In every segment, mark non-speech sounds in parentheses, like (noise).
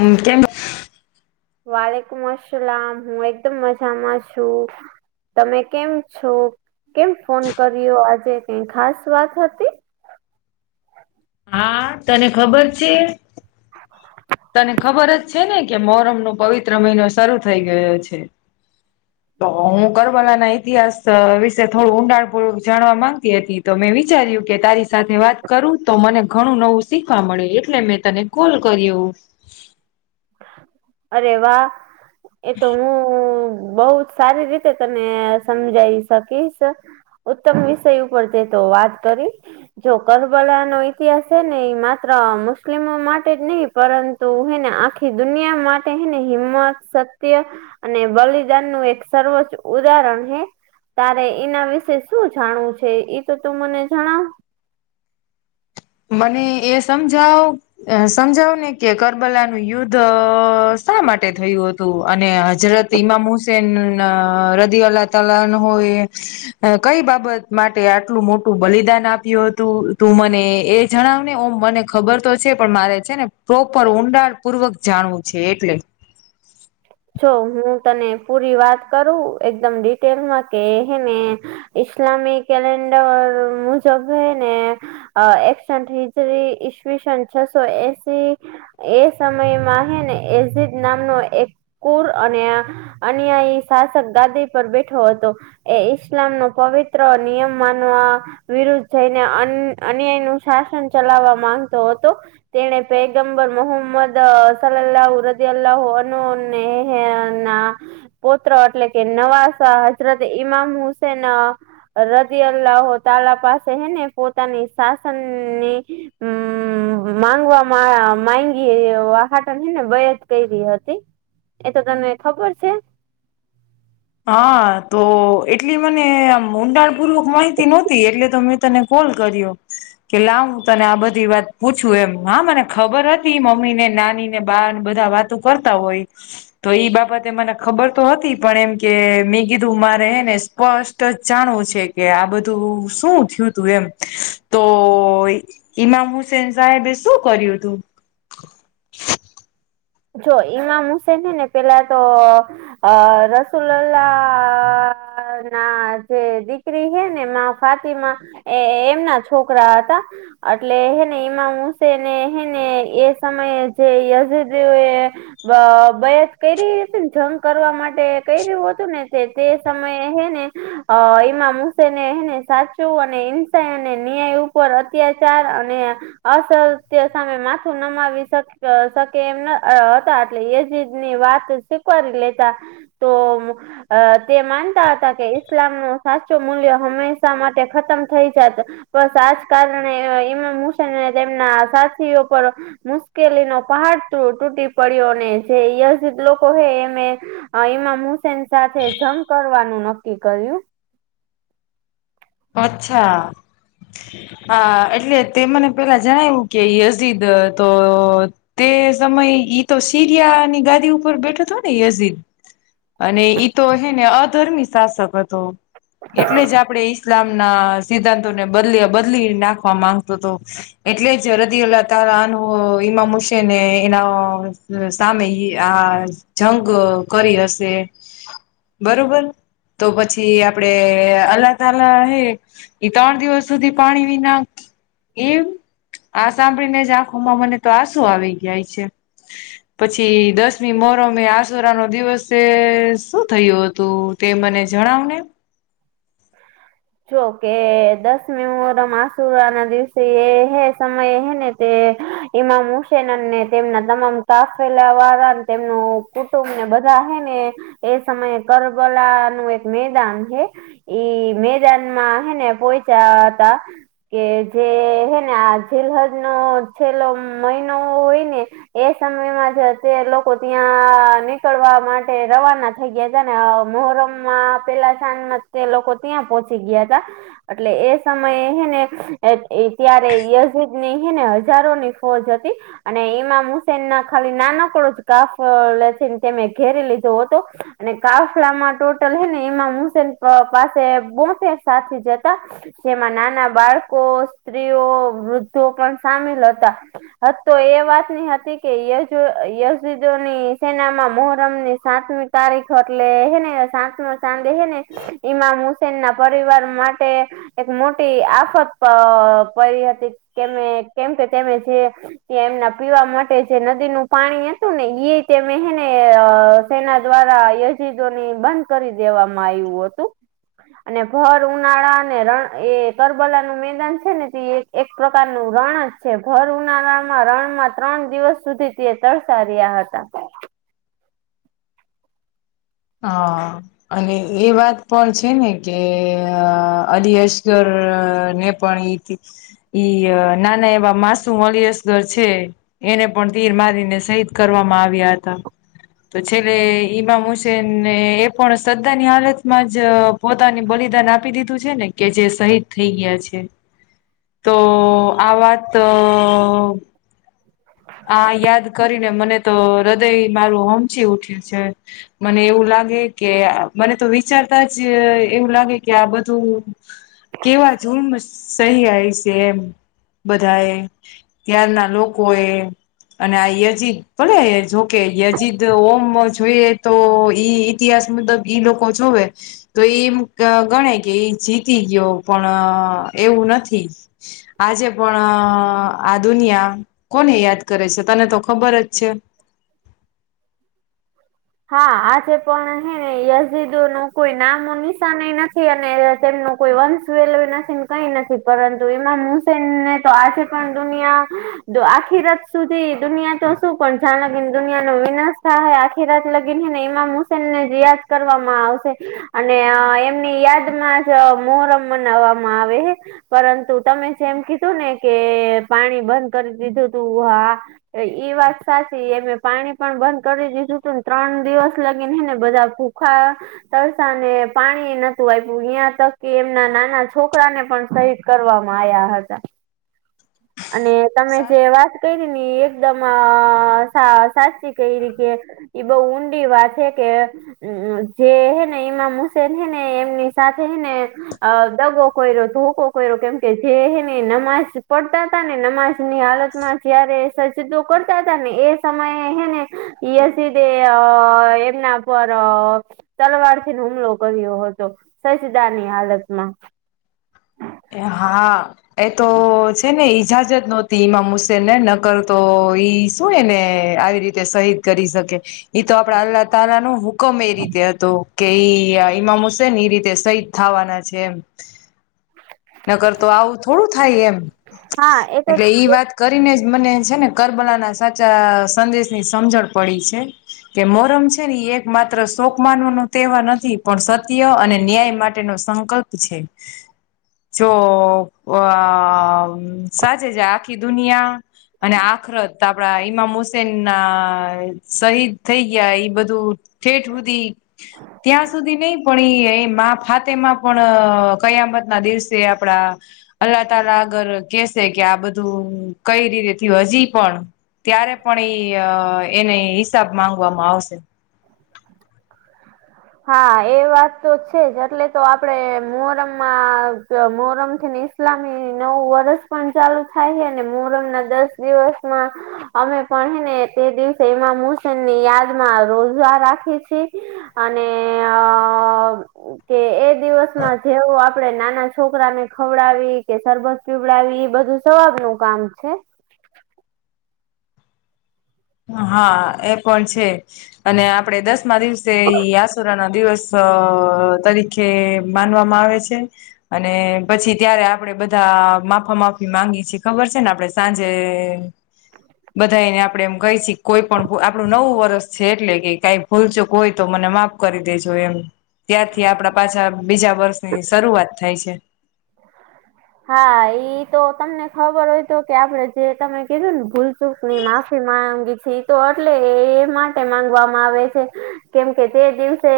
હમ કેમ વાલેકુમ અલામ હું એકદમ મજામાં છું. તમે કેમ છો કેમ ફોન કર્યો આજે કઈ ખાસ વાત હતી. હા તને ખબર છે. તને ખબર જ છે ને કે મોરમ નો પવિત્ર મહિનો શરૂ થઈ ગયો છે. (inaudible) તો હું કરબલા ના ઇતિહાસ વિશે થોડું ઊંડાણ પૂર્વક જાણવા માંગતી હતી. તો મેં વિચાર્યું કે તારી સાથે વાત કરું તો મને ઘણું નવું શીખવા મળ્યું એટલે મેં તને કોલ કરીયુ. અરે વાહ એ તો હું બહુ સારી રીતે તને સમજાઈ શકીશ. ઉત્તમ વિષય ઉપર જે તો વાત કરી જો કરબલા નો ઈતિહાસ છે ને માત્ર મુસ્લિમો માટે જ નહી પરંતુ તો ને આખી દુનિયા માટે માટેને હિંમત સત્ય અને બલિદાન નું એક સર્વોચ્ચ ઉદાહરણ હૈ. તારે એના વિશે શું જાણવું છે એ તો તું મને જણાવ. મને એ સમજાવ અ સમજાવ ને કે કરબલાનું યુદ્ધ શા માટે થયું હતું અને હજરત ઈમામ હુસેન રદી અલ્લાહ ત ન હોય. અ કઈ બાબત માટે આટલું મોટું બલિદાન આપ્યું હતું તું મને એ જણાવ ને ઓમ મને ખબર તો છે પણ મારે છે ને પ્રોપર ઊંડાડ પૂર્વક જાણવું છે એટલે. છ હું તને પૂરી વાત કરું એકદમ ડિટેલમાં હેને ઇસલામી કેલેન્ડર મુજબ હ ને એકક્સ હિજરી ઈસવીસન છસો એસી એ સમયમાં હે ને એઝદ નામનો એક કુર અને અન એ શાસક ગાદ પર બેઠો હતો. એ ઈસ્લામ નો પવિત્ર નિયમ માનવા. વિરુદ્ધ જઈને અન્યાય નું શાસન ચલાવવા માંગતો હતો. તેને પેગમ્બર મોહમ્મદ સલાલાહ ર અલ્લાહ એ હ ના પૌત્ર એટલે કે નવાઝા હજરત ઈમામ હુસેન રદી અલ્લાહો તાલા પાસે હે ને પોતાની શાસનની હમ માંગવા માંગીહાટને બત કરી હતી. એ તો તને ખબર છે. હા તો એટલી મને આ ઊંડાણ પૂર્વક માહિતી નહોતી એટલે તો મેં તને. ફોન કર્યો. કે લાવું તને આ બધી વાત પૂછું એમ હા મને ખબર હતી મમ્મી ને નાની ને બાને બધા વાત. કરતા હોય તો એ બાબતે મને ખબર તો હતી પણ એમ. કે મેં કીધું મારેને સ્પષ્ટ જ જાણવું છે કે આ બધું શું થયું તું એમ. તો ઈમામ હુસેન સાહેબે શું કર્યું હતું. જો ઈમામ હુસેન હે ને પેલા તો. અ રસુલ્લા. ના જે દીકરી હે ને મા ફાતી માં. એ એમના છોકરા હતા એટલે હેને ઈમામ હુસેન હેને એ સમયે જે યજ. તે. બયસ કરી ર હતી ને જંગ કરવા માટે કરી રહ્યું હતું ને તે તે સમયે હે ને. અ ઈમામ હુસેને એને સાચું અને હિંસા અને ન્યાય ઉપર અત્યાચાર અને અસત્ય સામે માથું નમાવી કે એમ હતા એટલે એ જીની વાત શીખવાી લેતા તો. અ તે માનતા હતા કે ઈસ્લામ ન સાચું મૂલ્ય હંમેશા માટે ખતમ થઈ જત. બસ આજ કારણે ઇમ હુસન તેમના સાથીઓ પર. મુશ્કેલી ન પહાડ તૂટી પડ્યો અનેને જે જી લોકો છે એમે. એમાં હુસેન સાથે જંગ કરવાનું નક્કી કર્યું. અચ્છા. હા એટલે તે મને પેલા જણાવ્યું કે યઝીદ તો તે સમય ઈ તો સીરિયાની ગાદી ઉપર બેઠો હતો ને યઝીર! અને ઈ તો હેને અધર્મી શાસક હતો એટલે જ આપડે. ઇસ્લામ ના સિદ્ધાંતો ને બદલ બદલી નાખવા માંગતો હતો. એટલે જ હૃદ અલા તારાનું એમાં મુશે ને એના. સામે આ જંગ કરી હશે. બરોબર તો પછી આપડે અલા તાલા હે ઈ ત્રણ દિવસ સુધી પાણી વિના એ આ સાંભળી ને જ આંખોમાં મને તો આસુ આવી ગાય છે. પછી દસમી મોરમે આસુરા નો દિવસ શું થયું હતું? તે મને જણાવને! હ જોકે દસમી મોરમ આસુર ના દિવસે એ હે સમય હે ને તે. ઈમામ હુસેન અનેને તેમના તમામ કાફેલા વાળા તેમનું કુટુંબ ને બધા હ ને. એ સમયે કરબલા નું એક મેદાન છે. ઈ મેદાન માં હ ને પોચ્યા હતા. કે જે હેને આ જેલહદ નો છેલ્લો મહિનો હોય ને. એ સમયમાં જ તે લોકો ત્યાં નીકળવા માટે રવાના. થઈ ગયા હતા ને મોરમ માં પેલા સાંજ માં તે લોકો ત્યાં પોહોંચી ગયા હતા. એટલે એ સમયે હેને ત્યારે યઝીદ ની હેને હજારોની ફોજ હતી. અને ઈમામ હુસેન ના ખાલી નાનકડો જ કાફ લેસીને તેમે ઘેરી લીધો હતો. અને કાફલામાં ટોટલ હ ને એમાં હસેન પાસે બો સાથે જતા. જેમાં નાના બાળકો, સ્ત્રીઓ, ‌ વૃદ્ધો પણ સામેલ હતા. તો એ વાત નની હતી કે ય યઝુદોની સેનામાં મોહરમ ની સાતમી તારીખ હટલે હને સાંજ ન સાંજે હને. ઈમા હુસેન ના પરિવાર માટે. એક મોટી આફત પડી હતી કે કેમ કે તેમે જે. કે એમના પીવા માટે જે નદીનું પાણી હતું ને એ રતે મેને તેના દ્વારા યજીદોની બંધ કરી દેવામાં આવ્યું હતું. અને ફળ ઉનાળા અને રણ એ કરબલાનુંું મેદાન છે ને તે એક પ્રકારનુંું રણ જ છે ઘર ઉનાળામાં રણમાં ત્રણ દિવસ સુધી તિેતર સાર્યા હતા. હા. અને એ વાત પણ છે ને કે અલી અશગર ને પણ ઈ નાના એવા માસુ અલયસગર છે. એને પણ તીર મારીને શહીદ કરવામાં આવ્યા હતા તો છેલ્લે ઈમા મુ છે ને એ પણ શ્ધા ની હાલતમાં જ પોતાની બલિદાન આપી દીધું છે ને કે જે શહીદ થઈ ગયા છે તો આ વાત હ આ યાદ કરીને મને તો હૃદય મારું હોમચી ઉઠ્યું છે. મને એવું લાગે કે મને તો વિચારતા જ એવું લાગે કે આ બધું કેવા ૂમ સહી આવી છે એમ બધા એ ત્યાંાર ના લોકો એ અને આ યજીદ ભલે જોકે યજીદ ઓમ જોઈએ તો ઈ ઇતિહાસ મુબ ઈ લોકો જોવે તો એમ ગણે કે એ જીતી ગયો પણ એવું નથી. આજે પણ આ દુનિયા કોને યાદ કરે છે તને તો ખબર જ છે. હા આજે પણ હે ને યઝદો નું કોઈ નામ નિશાાન નથી અને તેમનું કોઈ વંશ વેલવે નસીન કઈ નથી પરંતુ એમના હુસેનને તો આજે પણ દુનિયા આખી રાત સુધી દુનિયા તો શું પણ જણકને દુનિયા ન વિનાશ આખી રાત લગીને ને ઈમામ હુસેન ને રીિયાજ કરવામાં આવશે. અને એમની યાદ માં જ મોહ્રમ મનાવવામાં આવે પરંતુ તમે જેમ કીધું ને કે પાણી બંધ કરી દીધું તું હા એ વાત સાચી એમે પાણી પણ બંધ કરી દીધું ત ત્રણ દિવસ લાગીનેને બધા ભૂખા તળસા ને પાણી નતું આપ્યું ્યાં તકી એમના નાના છોકરા ને પણ સ કરવામાં આવ્યા હતા. અને તમે સા જે વાત કરી ને એકદમ સાચી ક ર કે એઈ બહ ઊંડી વા છે કે હમ જે હે ને ઈમામ હુસેન હે ને એમની સાથે હે ને અ દગો કોઈ્યો ધોકો કોરો્યો કેમ કે જેને નમાજ પડતા ને નમાજ ની હાલતમાં જયારે સજજદો કરતા હતા ને એ સમયેને ઈસીધે એમના પર તલવારથી ન હુમલો કર્યો હતો સસદા ની હાલતમાં હા એ તો છે ને ઈજાજત નહો ઈમામ હુસેન ને નકર તો ઈ શું એ ને આવી રીતે શહીદ કરી શકે એ તો આપડડા અલ્લા ત ન હકમ એ રીતે હતો કે ઈ ઈમામ હુસેન એ રીતે સહીદ થવાના છે એમ. ન કરર તો આવું થોડું થાય એમ હા એ તો એટલે ઈ વાત કરીને જ મને છે ને કરબલાના સાચા સંદેશની સમજણ પડી છે. કે મોરમ છે ને એ એક માત્ર શોક માનવાનું તહેવાર નથી પણ સત્ય અને ન્યાય માટેનો સં વકલ્પ છે જો અ સાચે છે આખી દુનિયા અને આખર ત આપડા ઈમામ હુસેન ના શહીદ થઈ ગયા બધું હેઠુંધ. ત્યાં સુધી નહી પણ એ એ મા ફાતે માં પણ કયા. નદીશ છે આપડા. અલ્લાહ તલા આગર કેસે કે આ બધું કઈ રીતે થી હજી પણ. ત્યારે પણ ઈ એને હિસાબ માંગવામાં આવશે. (inaudible) હા એ વાત તો છે જ એટલે તો આપડે મોરમમાં મોહરમ થી. સ્લામી નવું વર્ષ પણ ચાલુ થાય છે ને મોરમ ના દસ દિવસમાં. અમે પણ હે ને તે દિવસે એમાં હસેન ની યાદમાં રોજ. ઉ રાખી છે અને કે એ. દિવસમાં જેવું આપણે આપડે નાના છોકરાને ખવડાવી કે સરબત પીવડાવી એ બધું (unintelligible) નું કામ છે. હા એ પણ છે. અને આપડે દસમા દિવસે આસુરા ના દિવસ તરીકે. કે માનવામાં આવે છે. અને પછી ત્યારે આપડે બધા માફા માફી માંગી છીએ ખબર છે ને આપડે. સાંજે બધાાઈને આપડે એમ. કઈ છે કોઈ પણ આપણું નવું વર્ષ છે એટલે કે કઈ ભૂલજો કોઈ તો મને માફ કરી દેજો એમ. ત્યારથી આપડા પાછા બીજા વર્ષની શરૂઆત થાય છે. હા એ તો તમને ખબર હોય તો કે આપડે જે તમે કધય ને ભૂલ. ચૂકની માફી માંગી છેી તો એટલે એ માટે માંગવામાં આવે છે. કેમ કે જે દિવસે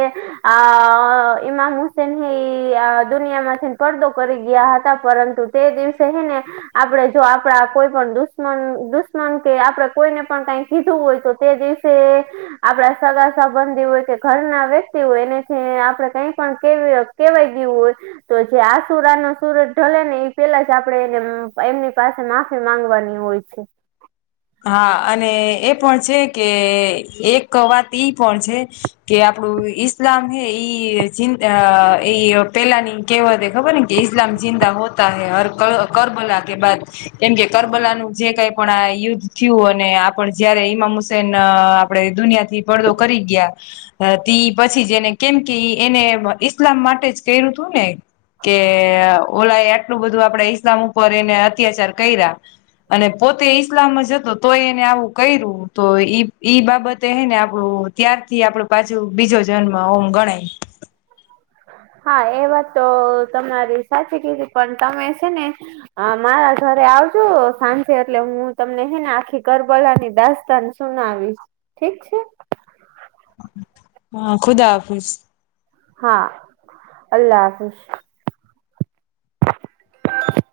આ ઈમામ હુસેન ઈ દુનિયામાં છે. પડદો કરી ગયા હતા પરંતુ તે દિવસેહીને. આપડણે જો આપડા કોઈ પણ દુશ્મન દુશ્મન કે આપડે કોઈને પણ કઈ કીધું હોય તો તે દિવ. તે. આપડા સગા સંબંધી હોય કે ઘરના વ્યક્તિ હોય એનેથી આપડે કઈ પણ કેવી. કેવાય ગયવું હોય તો જે આ સુરા નો સુરજ લે ને એ પેલા જ આપડે એને એમની પાસે માફી માંગવાની હોય છે. હા અને એ પણ છે કે એક વાત ઈ પણ છે. કે આપડું ઈસ્લામ હે ઈ ઈ પેલાની. કેવાતે ખબર ને કે ઇસલામ જિંદા હોતા હૈ હર કરબલા કે બા. કેમ કે કરબલાનું જે કઈ પણ યુધ. થયું અને આપણ જયારે ઈમામ હુસેન આપડે દુનિયાથી ભલો કરી ગયા. તે પછી જેને કેમ કે એને ઈસ્લામ માટે જ. કું તું ને કે ઓલા એક. એટલું બધું આપણેે ઈસ્લામ ઉપર એને અત્યાચાર કર્યા અને પોતે ઈસ્લામ જ. તો તોય એને આવું કર્યું તો ઈ બાબતે હ ને આપણું ત્યાર. થી આપડું પાછું બીજો જન્મ ઓમ ગણાય. હા એ વાત તો તમારી સાચી કીધી પણ તમે છે ને. હા મારા ઘરે આવજો સાંજે એટલે હું તમને હ ને આખી કરબલા ની દસ્તા. સુનાવીશ ઠીક છે. હા ખુદા હાફિઝ. હા અલ્લાહ હાફિજ.